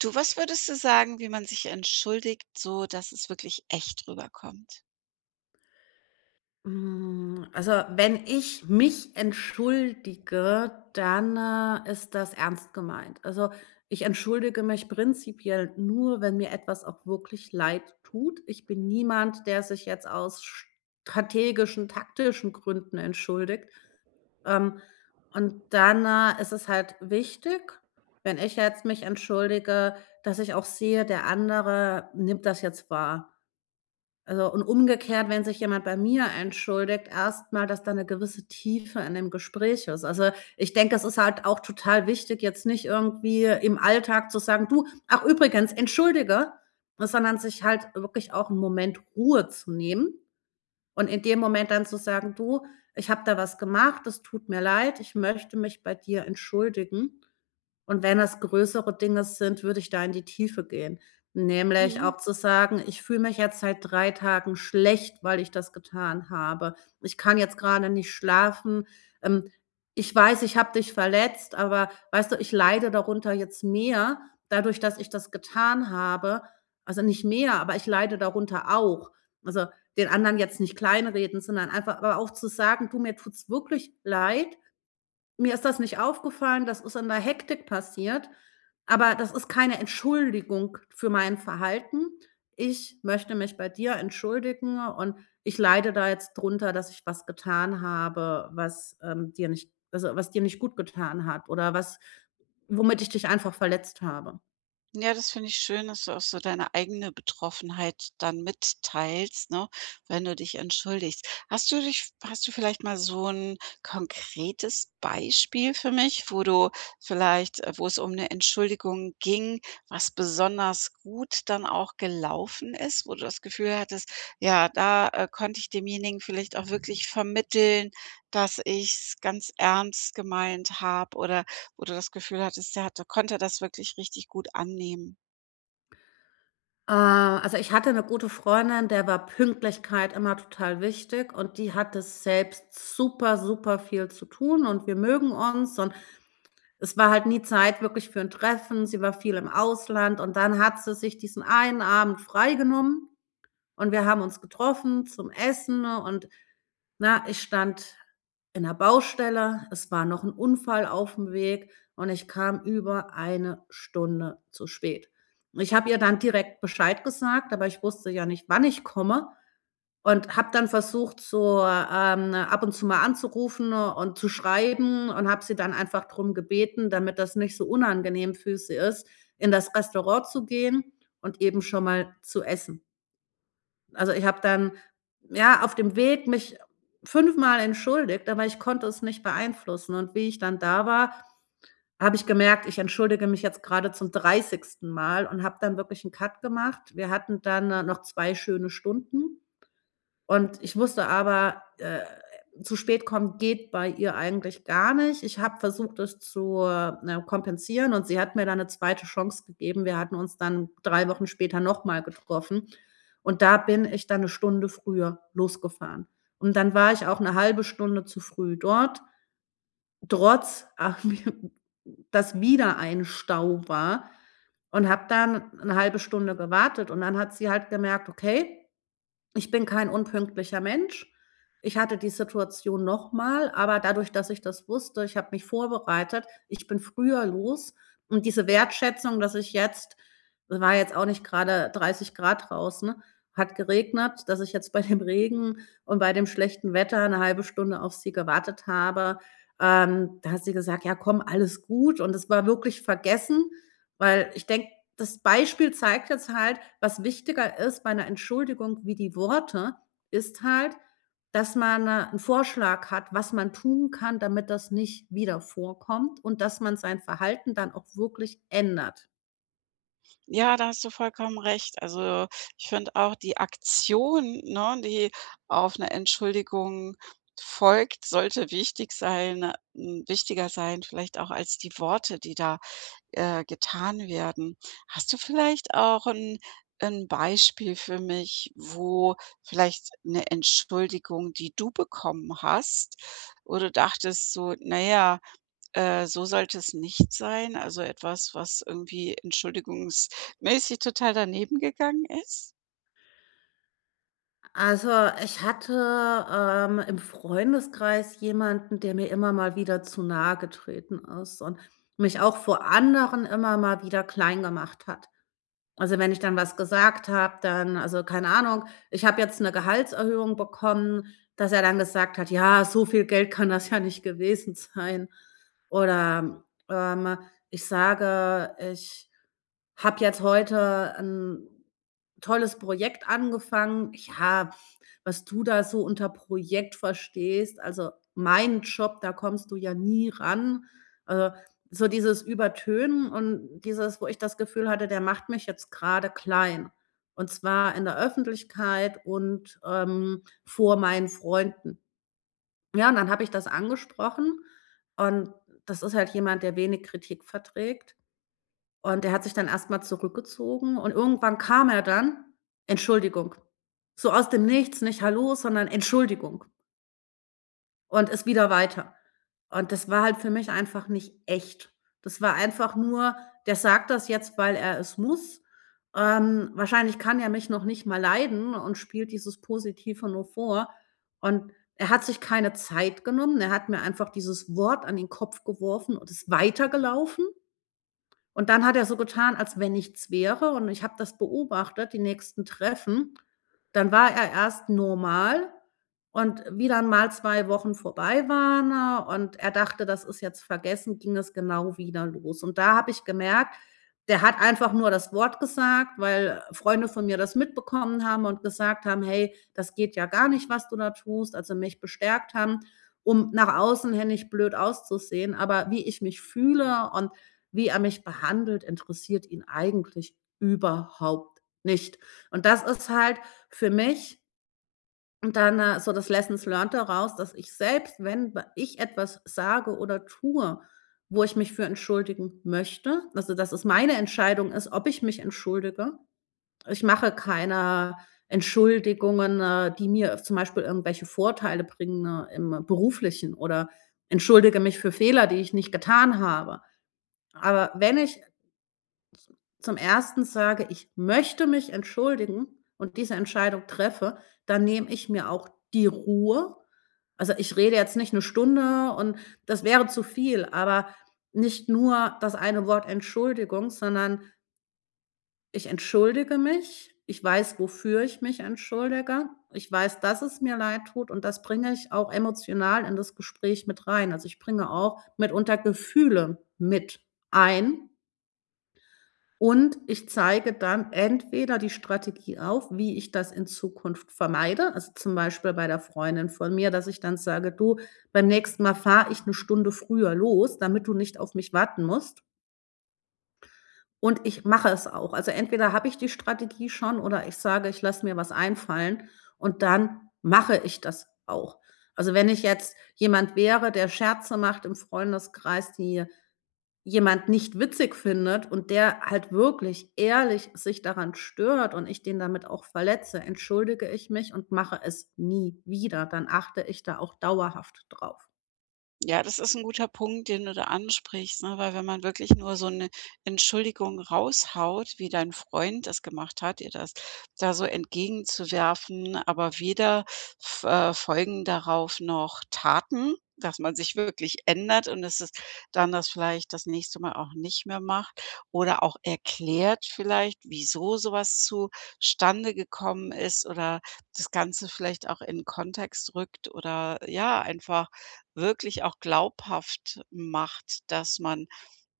Du, was würdest du sagen, wie man sich entschuldigt, so dass es wirklich echt rüberkommt? Hm, also, wenn ich mich entschuldige, dann, äh, ist das ernst gemeint. Also, ich entschuldige mich prinzipiell nur, wenn mir etwas auch wirklich leidtut. Ich bin niemand, der sich jetzt aus strategischen, taktischen Gründen entschuldigt. Ähm, und dann, äh, ist es halt wichtig, wenn ich jetzt mich entschuldige, dass ich auch sehe, der andere nimmt das jetzt wahr. Also, und umgekehrt, wenn sich jemand bei mir entschuldigt, erst mal, dass da 'ne gewisse Tiefe in dem Gespräch ist. Also, ich denke, das ist halt auch total wichtig, jetzt nicht irgendwie im Alltag zu sagen: „Du, ach übrigens, entschuldige“, sondern sich halt wirklich auch 'n Moment Ruhe zu nehmen und in dem Moment dann zu sagen: „Du, ich habe da was gemacht, das tut mir leid. Ich möchte mich bei dir entschuldigen.“ Und wenn das größere Dinge sind, würde ich da in die Tiefe gehen, nämlich Mhm. auch zu sagen: „Ich fühle mich jetzt seit 3 Tagen schlecht, weil ich das getan habe. Ich kann jetzt grade nicht schlafen. Ähm, ich weiß, ich habe dich verletzt, aber weißt du, ich leide darunter jetzt mehr, dadurch, dass ich das getan habe. Also, nicht mehr, aber ich leide darunter auch.“ Also, den anderen jetzt nicht kleinreden, sondern einfach aber auch zu sagen: „Du, mir tut's wirklich leid. Mir ist das nicht aufgefallen. Das ist in der Hektik passiert, aber das ist keine Entschuldigung für mein Verhalten. Ich möchte mich bei dir entschuldigen und ich leide da jetzt drunter, dass ich was getan habe, was, ähm, dir nicht also, was dir nicht gut getan hat oder was womit ich dich einfach verletzt habe.“ Ja, das finde ich schön, dass du auch so deine eigene Betroffenheit dann mitteilst, ne, wenn du dich entschuldigst. Hast du dich hast du vielleicht mal so 'n konkretes Beispiel für mich, wo du vielleicht, äh wo es um 'ne Entschuldigung ging, was besonders gut dann auch gelaufen ist, wo du das Gefühl hattest: „Ja, da, äh, konnte ich demjenigen vielleicht auch wirklich vermitteln, dass ich's ganz ernst gemeint habe“, oder wo du das Gefühl hattest, der hat der konnte das wirklich richtig gut annehmen? Äh, also, ich hatte 'ne gute Freundin, der war Pünktlichkeit immer total wichtig und die hatte selbst super, super viel zu tun und wir mögen uns und es war halt nie Zeit wirklich für 'n Treffen. Sie war viel im Ausland und dann hat sie sich diesen einen Abend frei genommen. Und wir haben uns getroffen zum Essen und ne, ich stand in 'ner Baustelle. Es war noch 'n Unfall aufm Weg und ich kam über 1 Stunde zu spät. Und ich habe ihr dann direkt Bescheid gesagt, aber ich wusste ja nicht, wann ich komme und habe dann versucht so, ähm, ab und zu mal anzurufen und, zu schreiben und habe sie dann einfach drum gebeten, damit das nicht so unangenehm für sie ist, in das Restaurant zu gehen und eben schon mal zu essen. Also, ich habe dann, ja, auf dem Weg mich fünfmal entschuldigt, aber ich konnte es nicht beeinflussen und wie ich dann da war, habe ich gemerkt: „Ich entschuldige mich jetzt gerade zum 30. Mal“, und habe dann wirklich 'n Cut gemacht. Wir hatten dann, äh, noch 2 schöne Stunden und ich wusste aber: „Äh, zu spät kommen geht bei ihr eigentlich gar nicht.“ Ich habe versucht, das zu, äh, ne, kompensieren und sie hat mir da 'ne 2. Chance gegeben. Wir hatten uns dann 3 Wochen später nochmal getroffen und da bin ich dann 1 Stunde früher losgefahren und dann war ich auch 'ne 1/2 Stunde zu früh dort, trotz ach, mir dass wieder ein Stau war und habe da 'ne 1/2 Stunde gewartet und dann hat sie halt gemerkt, okay, ich bin kein unpünktlicher Mensch. Ich hatte die Situation noch mal, aber dadurch, dass ich das wusste ich habe mich vorbereitet, ich bin früher los und diese Wertschätzung, dass ich jetzt war jetzt auch nicht gerade 30 C draußen hat geregnet dass ich jetzt bei dem Regen und bei dem schlechten Wetter 'ne 1/2 Stunde auf sie gewartet habe ähm, da hat sie gesagt: „Ja komm, alles gut“, und es war wirklich vergessen, weil ich denke, das Beispiel zeigt jetzt halt: Was wichtiger ist bei 'ner Entschuldigung wie die Worte, ist halt, dass man 'n Vorschlag hat, was man tun kann, damit das nicht wieder vorkommt und, dass man sein Verhalten dann auch wirklich ändert. Ja, da hast du vollkommen recht. Also, ich finde auch, die Aktion, ne, die auf 'ne Entschuldigung folgt, sollte wichtig sein hm, wichtiger sein, vielleicht auch als die Worte, die da, äh, getan werden. Hast du vielleicht auch 'n 'n Beispiel für mich, wo vielleicht 'ne Entschuldigung, die du bekommen hast, wo du dachtest so: „Na ja, äh, so sollte es nicht sein“, also, etwas, was irgendwie entschuldigungsmäßig total daneben gegangen ist? Also, ich hatte, ähm, im Freundeskreis jemanden, der mir immer mal wieder zu nahegetreten ist und mich auch vor anderen immer mal wieder klein gemacht hat. Also, wenn ich dann was gesagt habe, dann also, keine Ahnung, ich habe jetzt 'ne Gehaltserhöhung bekommen, dass er dann gesagt hat: „Ja, so viel Geld kann das ja nicht gewesen sein.“ Oder, ähm, ich sage: „Ich habe jetzt heute 'n tolles Projekt angefangen.“ „Ja, was du da so unter Projekt verstehst, also, mein Job, da kommst du ja nie ran.“ Äh, so dieses Übertönen und dieses, wo ich das Gefühl hatte, der macht mich jetzt grade klein. Und zwar in der Öffentlichkeit und, ähm, vor meinen Freunden. Ja, und dann habe ich das angesprochen und das ist halt jemand, der wenig Kritik verträgt. Und der hat sich dann erst mal zurückgezogen und irgendwann kam er dann: „Entschuldigung.“ So aus dem Nichts, nicht „Hallo“, sondern „Entschuldigung“. Und ist wieder weiter. Und das war halt für mich einfach nicht echt. Das war einfach nur: „Der sagt das jetzt, weil er es muss, ähm, wahrscheinlich kann er mich noch nicht mal leiden und spielt dieses Positive nur vor.“ Und er hat sich keine Zeit genommen, er hat mir einfach dieses Wort an den Kopf geworfen und ist weitergelaufen. Und dann hat er so getan, als wenn nichts wäre, und ich habe das beobachtet, die nächsten Treffen, dann war er erst normal. Und wie dann mal 2 Wochen vorbei waren, äh, und er dachte: „Das ist jetzt vergessen“, ging das genau wieder los. Und da habe ich gemerkt, der hat einfach nur das Wort gesagt, weil Freunde von mir das mitbekommen haben und gesagt haben: „Hey, das geht ja gar nicht, was du da tust“, also mich bestärkt haben, um nach außen hin nicht blöd auszusehen. Aber wie ich mich fühle und wie er mich behandelt, interessiert ihn eigentlich überhaupt nicht. Und das ist halt für mich Und dann, äh, so das lessons learned daraus, dass ich selbst, wenn w ich etwas sage oder tue, wo ich mich für entschuldigen möchte, also, dass es meine Entscheidung ist, ob ich mich entschuldige. Ich mache keine Entschuldigungen, äh, die mir zum Beispiel irgendwelche Vorteile bringen im Beruflichen, oder entschuldige mich für Fehler, die ich nicht getan habe. Aber wenn ich zum 1. sage, ich möchte mich entschuldigen und diese Entscheidung treffe, dann nehme ich mir auch die Ruhe. Also, ich rede jetzt nicht 'ne Stunde und das wäre zu viel, aber nicht nur das eine Wort Entschuldigung, sondern ich entschuldige mich. Ich weiß, wofür ich mich entschuldige. Ich weiß, dass es mir leid tut und das bringe ich auch emotional in das Gespräch mit rein. Also, ich bringe auch mitunter Gefühle mit ein. Und ich zeige dann entweder die Strategie auf, wie ich das in Zukunft vermeide. Also, zum Beispiel bei der Freundin von mir, dass ich dann sage: „Du, beim nächsten Mal fahre ich 'ne Stunde früher los, damit du nicht auf mich warten musst.“ Und ich mache es auch, also, entweder habe ich die Strategie schon oder ich sage: „Ich lasse mir was einfallen“, und dann mache ich das auch. Also, wenn ich jetzt jemand wäre, der Scherze macht im Freundeskreis, die jemand nicht witzig findet und der halt wirklich ehrlich sich daran stört und ich den damit auch verletze, entschuldige ich mich und mache es nie wieder. Dann achte ich da auch dauerhaft drauf. Ja, das ist 'n guter Punkt, den du da ansprichst, ne, weil wenn man wirklich nur so 'ne Entschuldigung raushaut, wie dein Freund das gemacht hat, dir das da so entgegenzuwerfen, aber weder f äh, folgen darauf noch Taten, dass man sich wirklich ändert und es ist dann das vielleicht das nächste Mal auch nicht mehr macht oder auch erklärt vielleicht, wieso so was zustande gekommen ist oder das Ganze vielleicht auch in Kontext rückt oder, ja, einfach wirklich auch glaubhaft macht, dass man,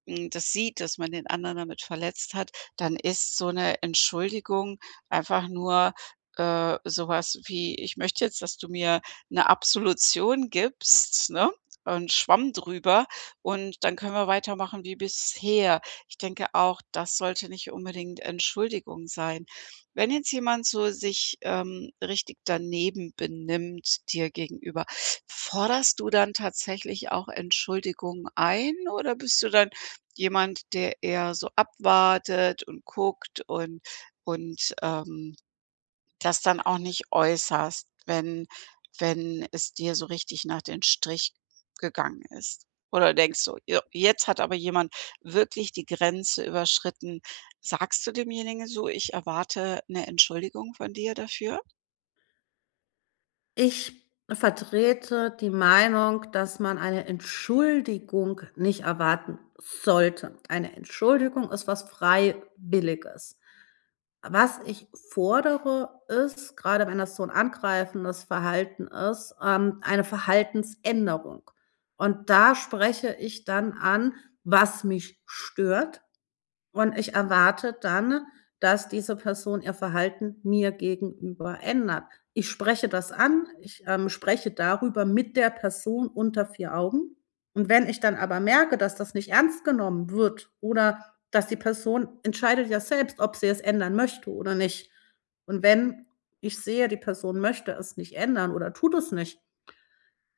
hm, das sieht, dass man den anderen damit verletzt hat, dann ist so 'ne Entschuldigung einfach nur, äh, sowas wie: „Ich möchte jetzt, dass du mir 'ne Absolution gibst, ne, und Schwamm drüber und dann können wir weitermachen wie bisher.“ Ich denke auch, das sollte nicht unbedingt Entschuldigung sein. Wenn jetzt jemand so sich, ähm, richtig daneben benimmt dir gegenüber, forderst du dann tatsächlich auch Entschuldigungen ein oder bist du dann jemand, der eher so abwartet und guckt und und, ähm, das dann auch nicht äußerst, wenn wenn es dir so richtig nach den Strich gegangen ist? Oder denkst du: „Jo, jetzt hat aber jemand wirklich die Grenze überschritten.“ Sagst du demjenigen so: „Ich erwarte 'ne Entschuldigung von dir dafür?” Ich vertrete die Meinung, dass man eine Entschuldigung nicht erwarten sollte. Eine Entschuldigung ist was Freiwilliges. Was ich fordere, ist grade wenn das so 'n angreifendes Verhalten ist, ähm, eine Verhaltensänderung, und da spreche ich dann an, was mich stört, und ich erwarte dann, dass diese Person ihr Verhalten mir gegenüber ändert. Ich spreche das an ich, ähm, spreche darüber mit der Person unter 4 Augen, und wenn ich dann aber merke, dass das nicht ernst genommen wird oder dass die Person entscheidet ja selbst, ob sie es ändern möchte oder nicht. Und wenn ich sehe, die Person möchte es nicht ändern oder tut es nicht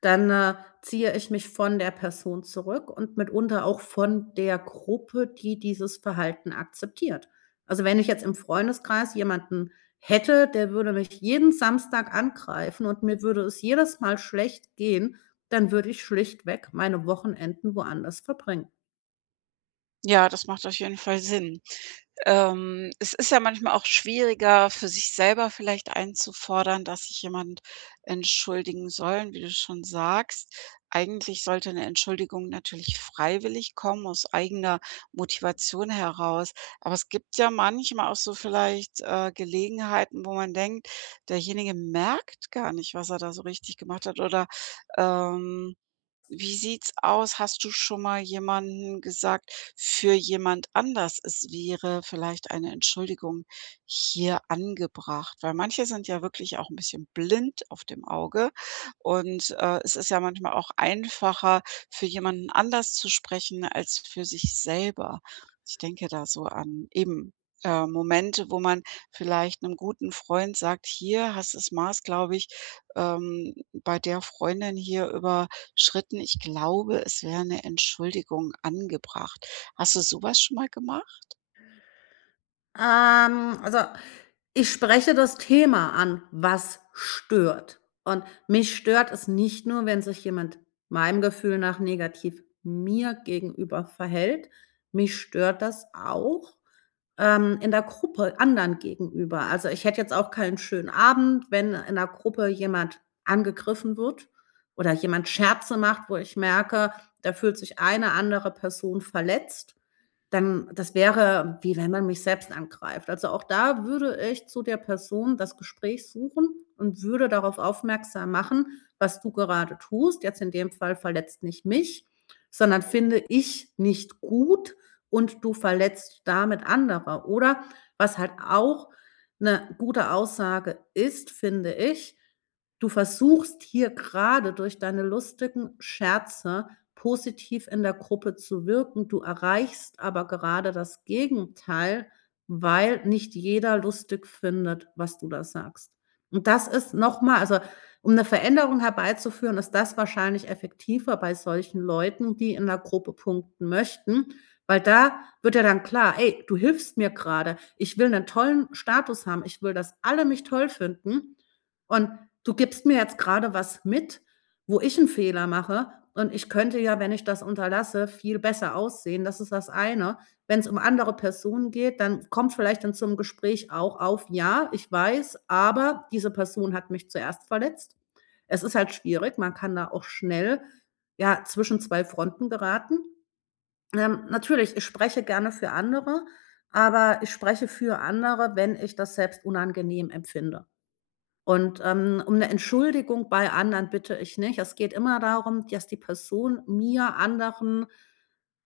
dann, äh, ziehe ich mich von der Person zurück und mitunter auch von der Gruppe, die dieses Verhalten akzeptiert. Also, wenn ich jetzt im Freundeskreis jemanden hätte, der würde mich jeden Samstag angreifen und mir würde es jedes Mal schlecht gehen, dann würde ich schlichtweg meine Wochenenden woanders verbringen. Ja, das macht auf jeden Fall Sinn. Ähm, es ist ja manchmal auch schwieriger für sich selber vielleicht einzufordern, dass sich jemand entschuldigen soll, wie du schon sagst. Eigentlich sollte ’ne Entschuldigung natürlich freiwillig kommen, aus eigener Motivation heraus, aber es gibt ja manchmal auch so vielleicht, äh, Gelegenheiten, wo man denkt: „Derjenige merkt gar nicht, was er da so richtig gemacht hat“, oder, ähm, wie sieht's aus? Hast du schon mal jemanden gesagt für jemand anders: „Es wäre vielleicht eine Entschuldigung hier angebracht.“ Weil manche sind ja wirklich auch 'n bisschen blind auf dem Auge und, äh, es ist ja manchmal auch einfacher, für jemanden anders zu sprechen als für sich selber. Ich denke da so an eben, äh, Momente, wo man vielleicht 'nem guten Freund sagt: „Hier hast das Maß, glaube ich, ähm, bei der Freundin hier überschritten. Ich glaube, es wäre 'ne Entschuldigung angebracht.“ Hast du sowas schon mal gemacht? Ähm, also, ich spreche das Thema an: „Was stört?“ Und mich stört es nicht nur, wenn sich jemand meinem Gefühl nach negativ mir gegenüber verhält, mich stört das auch, ähm, in der Gruppe anderen gegenüber. Also, ich hätte jetzt auch keinen schönen Abend, wenn in 'ner Gruppe jemand angegriffen wird oder jemand Scherze macht, wo ich merke: „Da fühlt sich eine andere Person verletzt“, dann das wäre, wie wenn man mich selbst angreift. Also, auch da würde ich zu der Person das Gespräch suchen und würde darauf aufmerksam machen: „Was du gerade tust, jetzt in dem Fall, verletzt nicht mich, sondern finde ich nicht gut und du verletzt damit andere.“ Oder was halt auch 'ne gute Aussage ist, finde ich: „Du versuchst hier grade, durch deine lustigen Scherze positiv in der Gruppe zu wirken. Du erreichst aber gerade das Gegenteil, weil nicht jeder lustig findet, was du da sagst.“ Und das ist nochmal also, um 'ne Veränderung herbeizuführen, ist das wahrscheinlich effektiver bei solchen Leuten, die in 'ner Gruppe punkten möchten, weil da wird ja dann klar: „Ey, du hilfst mir grade. Ich will 'nen tollen Status haben. Ich will, dass alle mich toll finden, und du gibst mir jetzt grade was mit, wo ich 'n Fehler mache, und ich könnte ja, wenn ich das unterlasse, viel besser aussehen“, das ist das eine. Wenn's um andere Personen geht, dann kommt vielleicht dann zum Gespräch auch auf: „Ja, ich weiß, aber diese Person hat mich zuerst verletzt.“ Es ist halt schwierig, man kann da auch schnell, ja, zwischen 2 Fronten geraten. Ähm, natürlich, ich spreche gerne für andere, aber ich spreche für andere, wenn ich das selbst unangenehm empfinde. Und, ähm, um 'ne Entschuldigung bei anderen bitte ich nicht. Es geht immer darum, dass die Person mir, anderen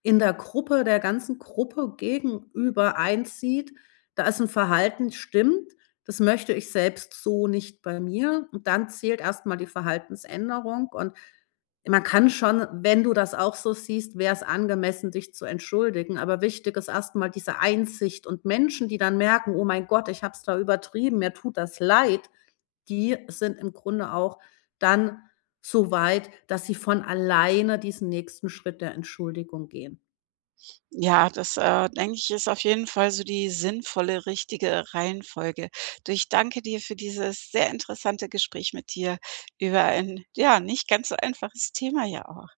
in der Gruppe, der ganzen Gruppe gegenüber einsieht: „Da ist 'n Verhalten, stimmt. Das möchte ich selbst so nicht bei mir.“ Und dann zählt erstmal die Verhaltensänderung und man kann schon wenn du das auch so siehst, wär' s angemessen, dich zu entschuldigen. Aber wichtig ist erst mal diese Einsicht und Menschen, die dann merken: „Oh mein Gott, ich habe es da übertrieben, mir tut das leid“, die sind im Grunde auch dann so weit, dass sie von alleine diesen nächsten Schritt der Entschuldigung gehen. Ja, das, äh, denke ich, ist auf jeden Fall so die sinnvolle richtige Reihenfolge. Du, ich danke dir für dieses sehr interessante Gespräch mit dir über ein, ja, nicht ganz so einfaches Thema ja auch.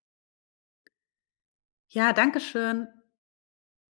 Ja, dankeschön.